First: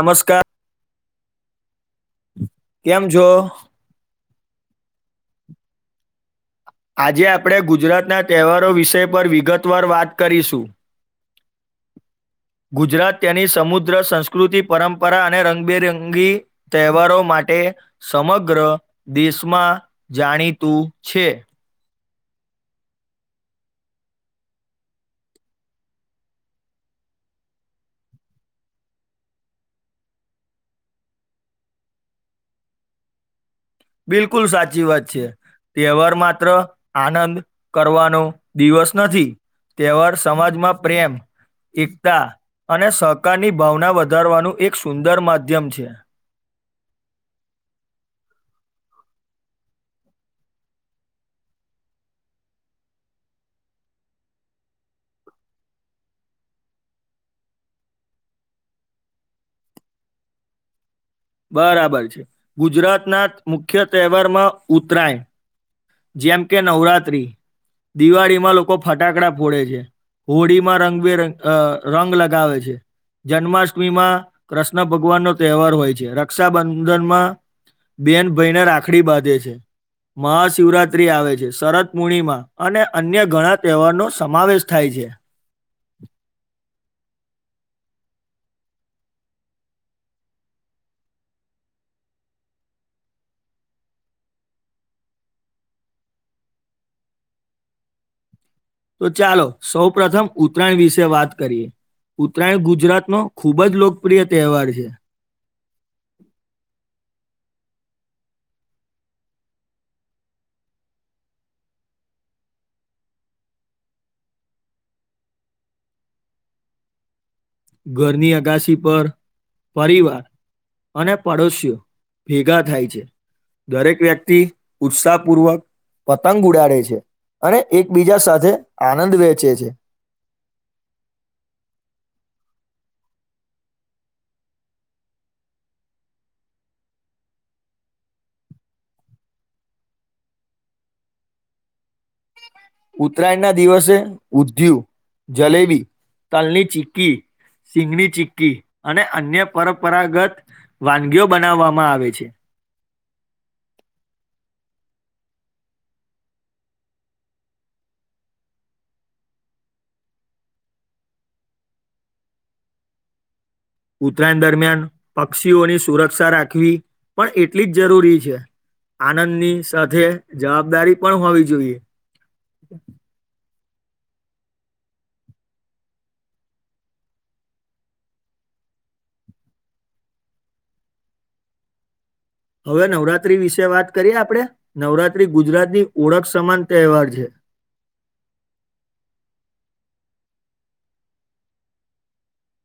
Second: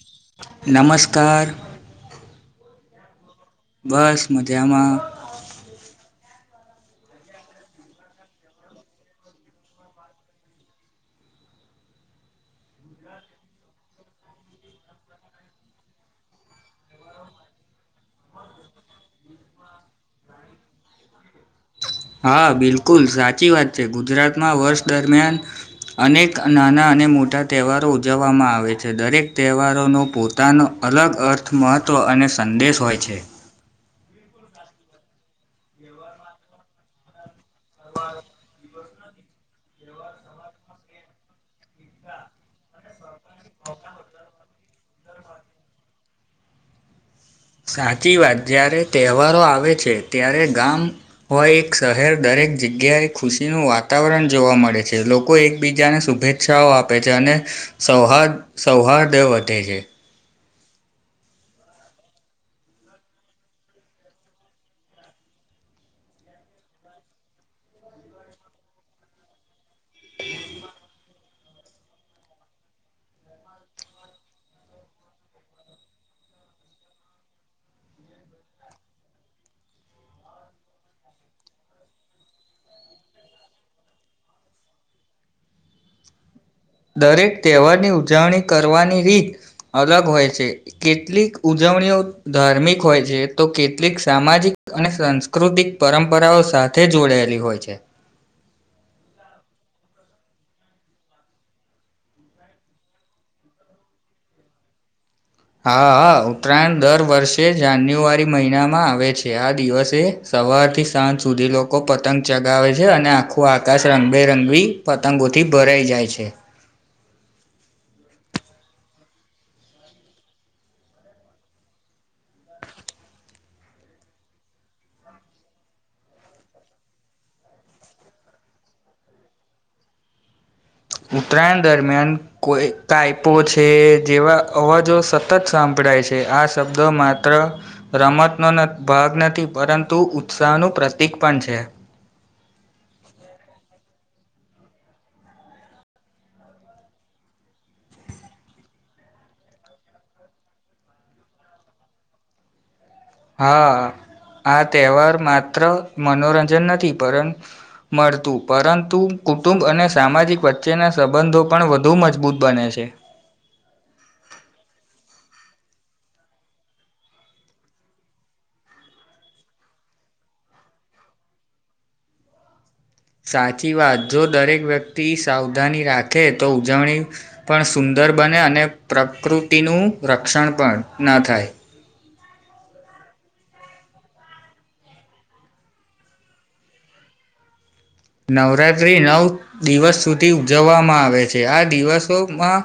નમસ્કાર નમસ્કાર કેમ છો? બસ મજામાં. આજે આપણે ગુજરાતના તહેવારો વિષય પર વિગતવાર વાત કરીશું. ગુજરાત તેની સમુદ્ર સંસ્કૃતિ પરંપરા અને રંગબેરંગી તહેવારો માટે સમગ્ર દેશમાં જાણીતું છે. હા બિલકુલ સાચી વાત છે ગુજરાતમાં વર્ષ દરમિયાન અનેક નાના અને મોટા તહેવારો ઉજવવામાં આવે છે દરેક તહેવારોનો પો પોતાનો અલગ અર્થ, મહત્ત્વ અને સંદેશ હોય છે. બિલકુલ સાચી વાત છે તહેવાર માત્ર આનંદ કરવાનો દિવસ નથી તહેવાર સમાજમાં પ્રેમ એકતા અને સહકારની ભાવના વધારવાનું એક સુંદર માધ્યમ છે. સાચી વાત જ્યારે તહેવારો આવે છે ત્યારે ગામ હોય એક શહેર દરેક જગ્યાએ ખુશીનું વાતાવરણ જોવા મળે છે લોકો એકબીજાને શુભે છાઓ આપે છે અને સૌહાર્દ સૌહાર્દ વધે છે. બરાબર છે ગુજરાત ના મુખ્ય તહેવારમાં ઉતરાયણ જેમ કે નવરાત્રી દિવાળીમાં લોકો ફટાકડા ફોડે છે. હોળી માં રંગબેરંગ અ રંગ લગાવે છે. જન્માષ્ટમી માં કૃષ્ણ ભગવાન નો તહેવાર હોય છે રક્ષાબંધનમાં બેન ભાઈને રાખડી બાંધે છે મ શિવરાત્રી આવે છે શરદ પૂર્ણિમા અને અન્ય ઘણા તહેવાર નો સમાવેશ થાય છે. દરેક તહેવારની ઉજવણી કરવાની રીત અલગ હોય છે. કેટલીક ઉજવણીઓ ધાર્મિક હોય છે તો કેટલીક સામાજિક અને સંસ્, પ્રાકૃતિક પરંપરાઓ સાથે જોડાયેલી હોય છે. તો ચાલો સૌ પ્રથમ ઉત્તરાયણ વિશે વાત કરીએ. ઉત્તરાયણ ગુજરાત નો ખુબ જ લોકપ્રિય તહેવાર છે. હા ઉત્તરાયણ દર વર્ષે જાન્યુઆરી મહિનામાં આવે છે આ દિવસે, સવાર થી સાંજ સુધી લોકો પતંગ ચગાવે છે અને આખું આકાશ રંગબેરંગી, પતંગોથી ભરાઈ જાય છે. ઘરની અગાશી પર પરિવાર, અને પાડોશીઓ ભેગા થાય છે. દરેક વ્યક્તિ ઉત્સાહ પૂર્વક, પતંગ ઉડાડે છે અને એકબીજા સાથે આનંદ વેચે છે. ઉત્તરાયણ દરમિયાન કોઈ કઈપો છે જેવા અવાજો, સતત સાંભળાય છે આ શબ્દો માત્ર, રમતનો ભાગ નથી પરંતુ ઉત્સાહનું પ્રતીક પણ છે. ઉત્તરાયણ ના દિવસે ઉંધીયું, જલેબી, તલની ચીકી, સિંગની ચી્કી અને અન્ય પરંપરાગત વાનગીઓ બનાવવામાં આવે છે. હા આ તહેવાર માત્ર મનોરંજન નથી પરંત, મળતું પરંતુ કુટુંબ અને સામાજિક વચ્ચેના સંબંધો પણ વધુ મજબૂત બને છે. ઉત્તરાયણ દરમિયાન પક્ષીઓની સુરક્ષા રાખવી પણ એટલી જ જરૂરી છે. આનંદની સાથે જવાબદારી પણ હોવી જોઈએ. સાચી વાત જો દરેક વ્યક્તિ સાવધાની રાખે તો ઉજવણી, પણ સુંદર બને અને પ્રકૃતિનું રક્ષણ પણ થાય‌. હવે નવરાત્રી વિશે વાત કરીએ આપડે નવરાત્રી ગુજરાતની ઓળખ સમાન તહેવાર છે. નવરાત્રી નવ દિવસ સુધી ઉજવવામાં આવે છે આ દિવસોમાં,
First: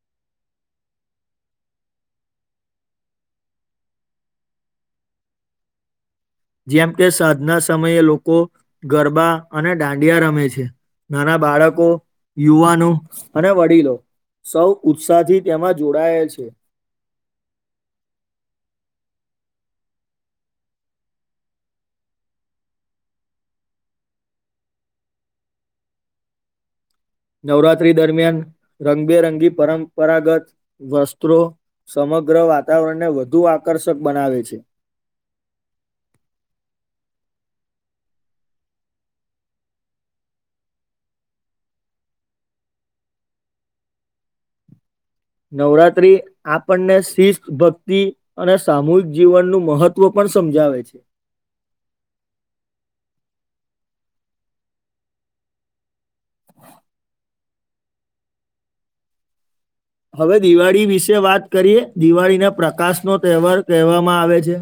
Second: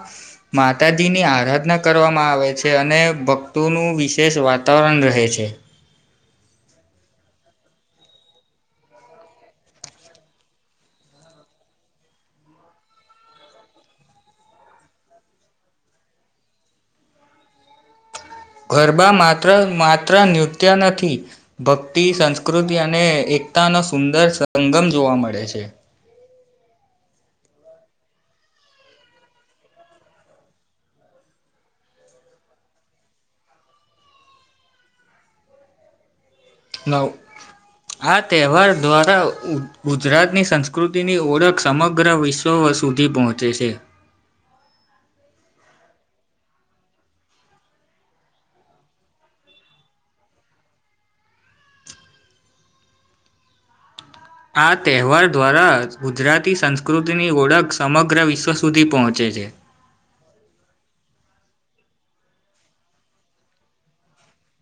માતાજીની આરાધના કરવામાં આવે છે અને ભક્તોનું વિશેષ વાતાવરણ રહે છે. જેમ કે સાધના સમયે લોકો ગરબા અને દાંડિયા રમે છે. નાના બાળકો યુવાનો અને વડીલો, સૌ ઉત્સાહથી તેમાં જોડાયેલ છે. ગરબા માત્ર માત્ર નૃત્ય નથી. ભક્તિ સંસ્કૃતિ અને એકતા નો સુંદર સંગમ જોવા મળે છે. નવરાત્રી દરમિયાન રંગબેરંગી પરંપરાગત, વસ્ત્રો સમગ્ર વાતાવરણને વધુ આકર્ષક બનાવે છે. નવ, આ તહેવાર દ્વારા ગુજરાતની સંસ્કૃતિની ઓળખ સમગ્ર વિશ્વ, સ સુધી પહોંચે છે. નવરાત્રી, આપણને શિસ્ત ભક્તિ અને સામૂહિક જીવનનું મહત્વ પણ સમજાવે છે આ તહેવાર દ્વારા ગુજરાતી સંસ્કૃતિની ઓળખ સમગ્ર વિશ્વ સુધી પહોંચે છે. હવે દિવાળી વિશે વાત કરીએ દિવાળીને પ્રકાશ નો તહેવાર કહેવામાં આવે છે.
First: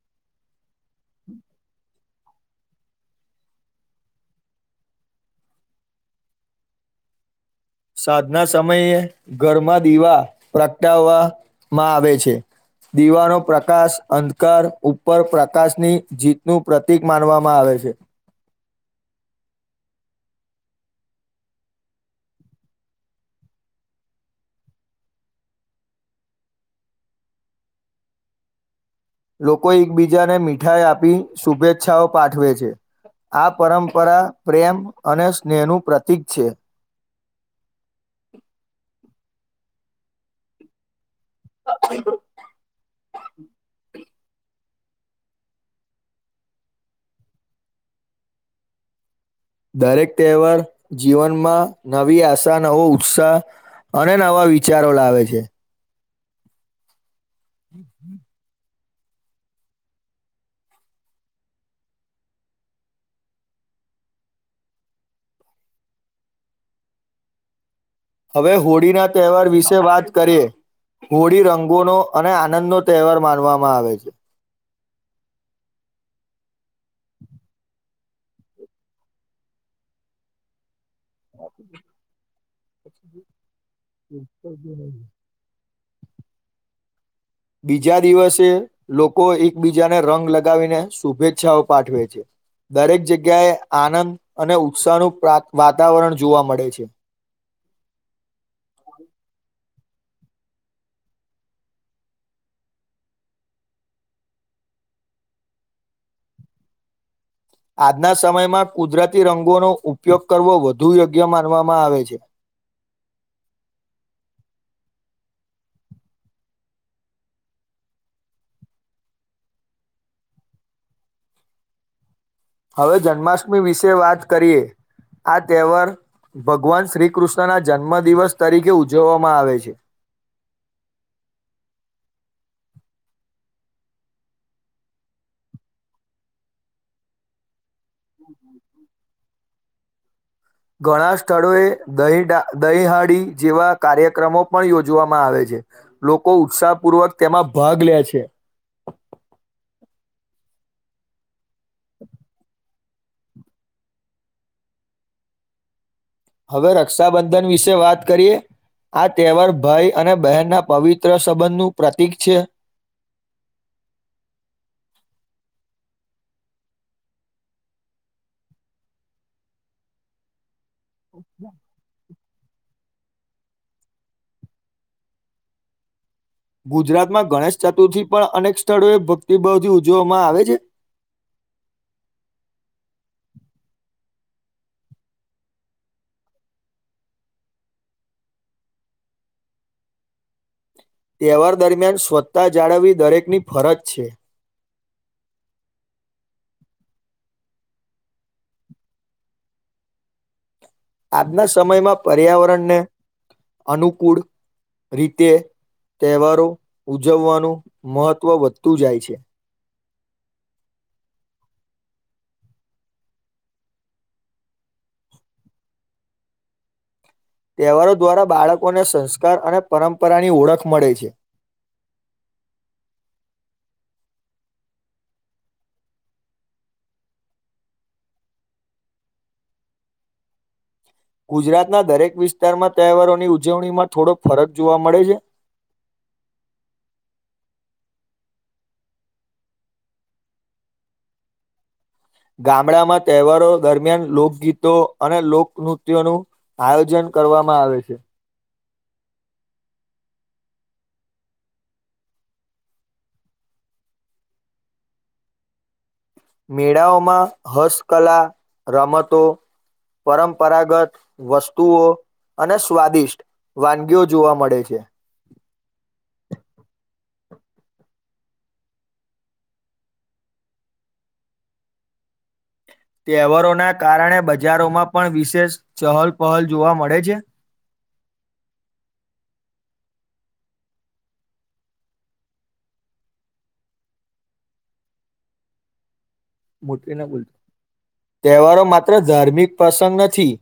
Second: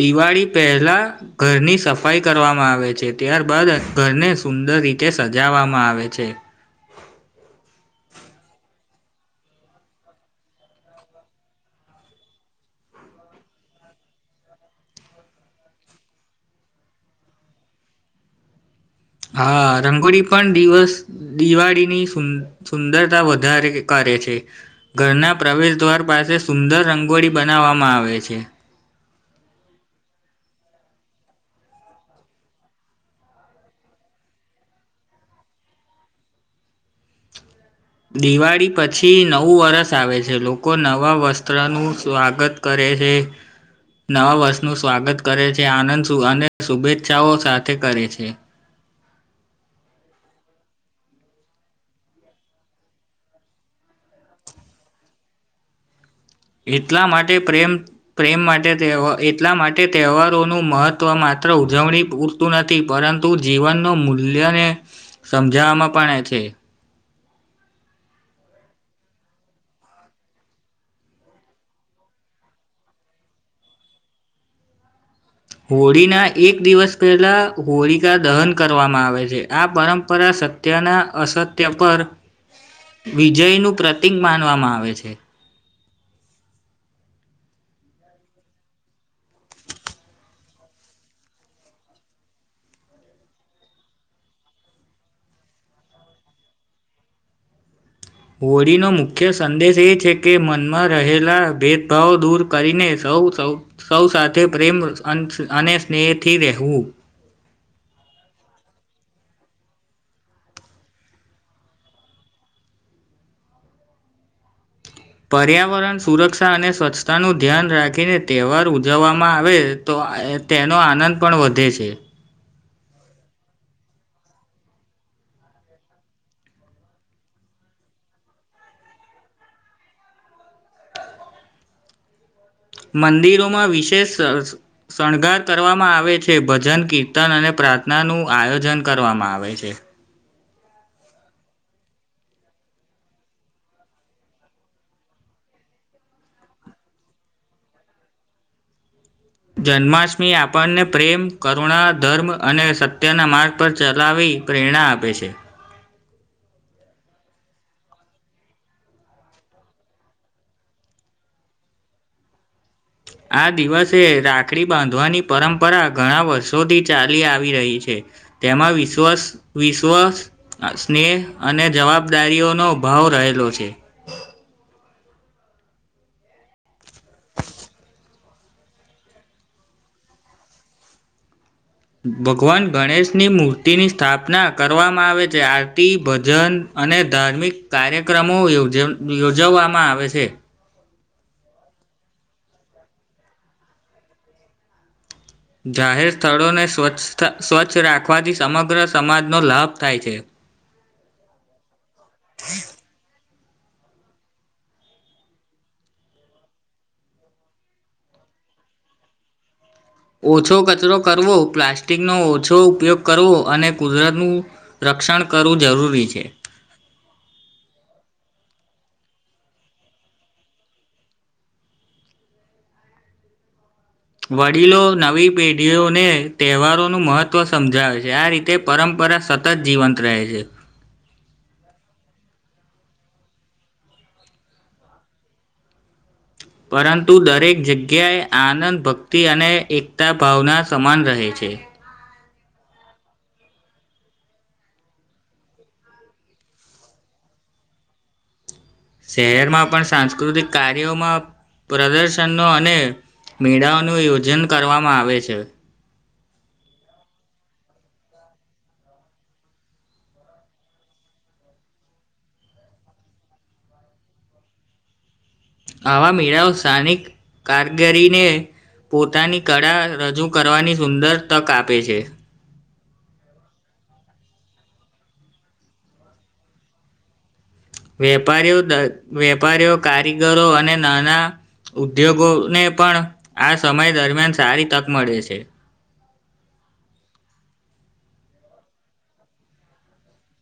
દિવાળી પહેલા ઘરની સફા. સફાઈ કરવામાં આવે છે ત્યારબાદ ઘરને સુંદર રીતે સજાવવામાં આવે છે. સાધના સમયે ઘરમાં દીવા પ્રગટાવવામાં આવે છે. દીવાનો પ્રકાશ અંધકાર ઉપર પ્રકાશની જીતનું પ્રતિક માનવામાં આવે છે. હા રંગોળી પણ દિવસ. દિવાળીનીું સુંદરતા વધારે કરે છે. ઘરના પ્રવેશ દ્વાર પાસે સુંદર રંગોળી બનાવવામાં આવે છે. લોકો એકબીજાને મીઠાઈ આપી શુભેચ્છાઓ પાઠવે છે. આ પરંપરા પ્રેમ અને સ્નેહનું પ્રતીક છે. દિવાળી પછી નવું વરષ આવે છે લોકો નવા વસ્ત્રનું સ્વાગત, કરે છેે. નવા વર્ષનું સ્વાગત કરે છે આનંદ અને શુભેચ્છાઓ સાથે કરે છે. દરેક તહેવાર જીવનમાં નવી આશા, નવો ઉત્સાહ, અને નવા વિચારો લાવે છે. એટલા માટે પ્રેમ પ્રેમ માટે તેઓ એ. એટલા માટે તહેવારોનું મહત્વ માત્ર ઉજવણી પૂરતું નથી પરંતુ, જીવનનો મૂલ્યને સમજાવવામાં પણ છે. હવે હોળીના તહેવાર વિશે વાત કરીએ. હોળી રંગોનો અને આનંદ નો તહેવાર માનવામાં આવે છે. હોળીના એક દિવસ પહેલાં હોળિકા દહન કરવામાં આવે છે આ પરંપરા સત્યના, અસત્ય પર વિજય નું પ્રતિક માનવામાં આવે છે. બીજા દિવસે લોકો એકબીજાને રંગ લગાવીને શુભેચ્છાઓ પાઠવે છે. દરેક જગ્યાએ આનંદ અને ઉત્સાહનું વાતાવરણ જોવા મળે છે. હોળીનો મુખ્ય સંદેશ એ છે. કે મનમાં રહેલા ભેદભાવ દૂર કરીને સૌ સૌ. સૌ સાથે પ્રેમ અને સ્નેહથી રહેવું. આજના સમયમાં કુદરતી રંગોનો ઉપયોગ કરવો વધુ યોગ્ય માનવામાં આવે છે. પર્યાવરણ સુરક્ષા અને સ્વચ્છતાનું ધ્યાન રાખીને તહેવાર ઉજવવામાં આવે. તો તેનો આનંદ પણ વધે છે. હવે જન્માષ્ટમી વિશે વાત કરીએ. આ તહેવાર ભગવાન શ્રી કૃષ્ણ ના જન્મ દિવસ તરીકે ઉજવવામાં આવે છે. મંદિરોમાં વિશેષ શણગાર કરવામાં આવે છે ભજન કીર્તન અને પ્રા થનાનું આયોજન કરવામાં આવે છે. ઘણા સ્થળોએ દહી દહીહાડી જેવા કાર્યક્રમો પણ યોજવામાં આવે છે. લોકો ઉત્સાહપૂર્વક તેમાં ભાગ લે છે. જન્માષ્ટમી આપણને પ્રેમ, કરુણા, ધર્મ અને સત ત્યાના માર્ગ પર ચલાવી પ્રેરણા આપે છે. હવે રક્ષાબંધન વિશે વાત કરીએ. આ તહેવાર ભાઈ અને બહેનના પવિત્ર સંબંધ નું પ્રતીક છે. આ દિવસે રાખડી બાંધવાની પરંપરા ઘણા વર્ષોથી ચાલી આવી રહી છે. તેમાં વિશ્વાસ વિશ્વા સ્નેહ અને જવાબદારીઓનો ભાવ રહેલો છે. ગુજરાતમાં ગણેશ ચતુર્થી પણ અનેક સ્થળો એ ભક્તિભાવથી ઉજવવામાં આવે છે. ભગવાન ગણેશની મૂર્તિની સ્થાપના કરવામાં આવે છે. આરતી, ભજન, અને ધાર્મિક કાર્યક્રમો યોજ યોજવવામાં આવે છે. તહેવાર દરમિયાન સ્વછતા જાળવવી દરેકની ફરજ છે. જાહેર સ્થળોને સ્વચ્છ સ્વચ્છ રાખવાથી સમગ્ર સમાજનો લાભ થાય છે. આજના સમયમાં પર્યાવરણને અનુકૂળ. રીતે તહેવારો ઉજવવાનું મહત્ત્વ વધતું જાય છે. ઓછો કચરો કરવો પ્લાસ્ટિક નો ઓછો ઉપયોગ કરવો અને કુદરતનું, રક્ષણ કરવું જરૂરી છે. તહેવારો દ્વારા બાળકોને સંસ્કાર અને પરંપરાની ઓળખ મળે છે. વડીલો નવી પેઢીઓને તહેવારોનું મહત્વ સમજાવે છે આ રીતે, તે પરંપરા સતત જીવંત રહે છે. ગુજરાતના દરેક વિસ્તારમાં તહેવારોની ઉજવણીમાં થોડો ફરક જોવા મળે છે. પરંતુ દરેક જગ્યાએ આનંદ ભક્તિ અને એકતા ભાવના સમાન રહે છે. ગામડામાં તહેવારો દરમિયાન લોકગીતો અને લોક નૃત્યનું, આયોજન કરવામાં આવે છે. શહેરમાં પણ સાંસ્કૃતિક કાર્યોમાં. પ્રદર્શન અને મેળાઓનું આ આયોજન કરવામાં આવે છે. મેળાઓમાં હસ્તકલા રમતો. પરંપરાગત વસ્તુઓ અને સ્વાદિષ્ટ. વાનગીઓ જોવા મળે છે. આવા મેળાઓ સ્થાનિક. કારીગરીને પોતાની કળા રજૂ કરવાની સુંદર તક આપે છે. તહેવરોના કારણે બજારોમાં પણ વિશેષ ચહલ પહલ જોવા મળે છે. વેપારીઓ વેપારીઓ કારીગરો અને નાના. ઉદ્યોગોને પણ આ સમય દરમિયાન સારી તક મળે છે. તહેવારો માત્ર ધાર્મિક પ્રસંગ નથી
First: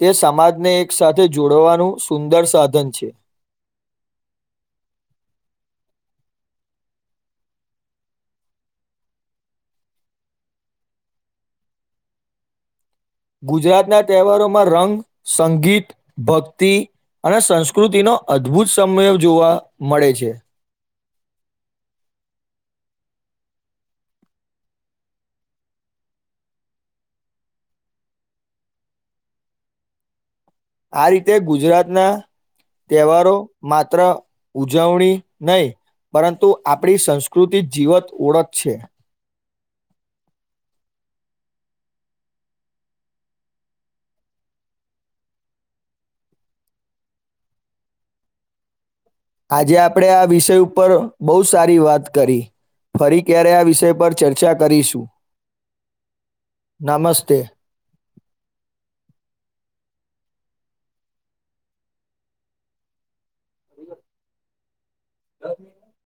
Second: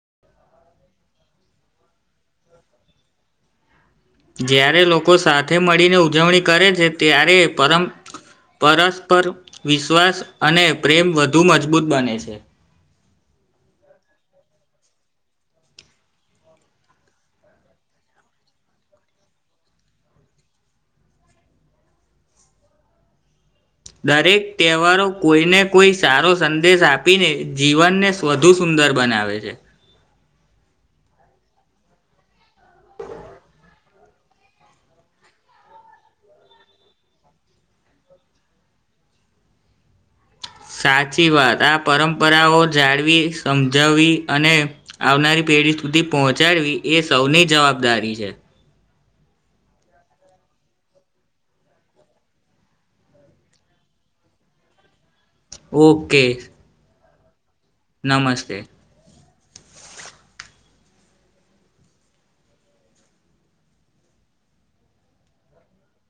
તે સમાજને એક સાથે જોડવાનું સુંદર સાધન છે. જ્યારે લોકો સાથે મળીને ઉજવણી કરે છે ત્યારે પરમ, પરસ્પર વિશ્વાસ અને પ્રેમ વધુ મજબૂત બને છે. ગુજરાતના તહેવારોમાં રંગ સંગીત ભક્તિ, અને સંસ્કૃતિનો અદ્ભુત સમય જોવા મળે છે. દરેક તહેવારો કોઈને કોઈ સારો સંદેશ આપીને જીવનને, વધુ સુંદર બનાવે છે. આ રીતે ગુજરાતના. તહેવારો માત્ર ઉજવણી નહી. પરંતુ આપણી સંસ્કૃતિ જીવંત ઓળખ છે. સાચી વાત આ પરંપરાઓ જાળવી સમજાવવી અને, આવનારી પેઢી સુધી પહોંચાડવી એ સૌની જવાબદારી છે. આજે આપણેે આ વિષય ઉપર બહુ સારી વાત કરી. ફરી ક્યારે આ વિષય પર ચર્ચા કરીશું. ઓકે. નમસ્તે. નમસ્તે. હા.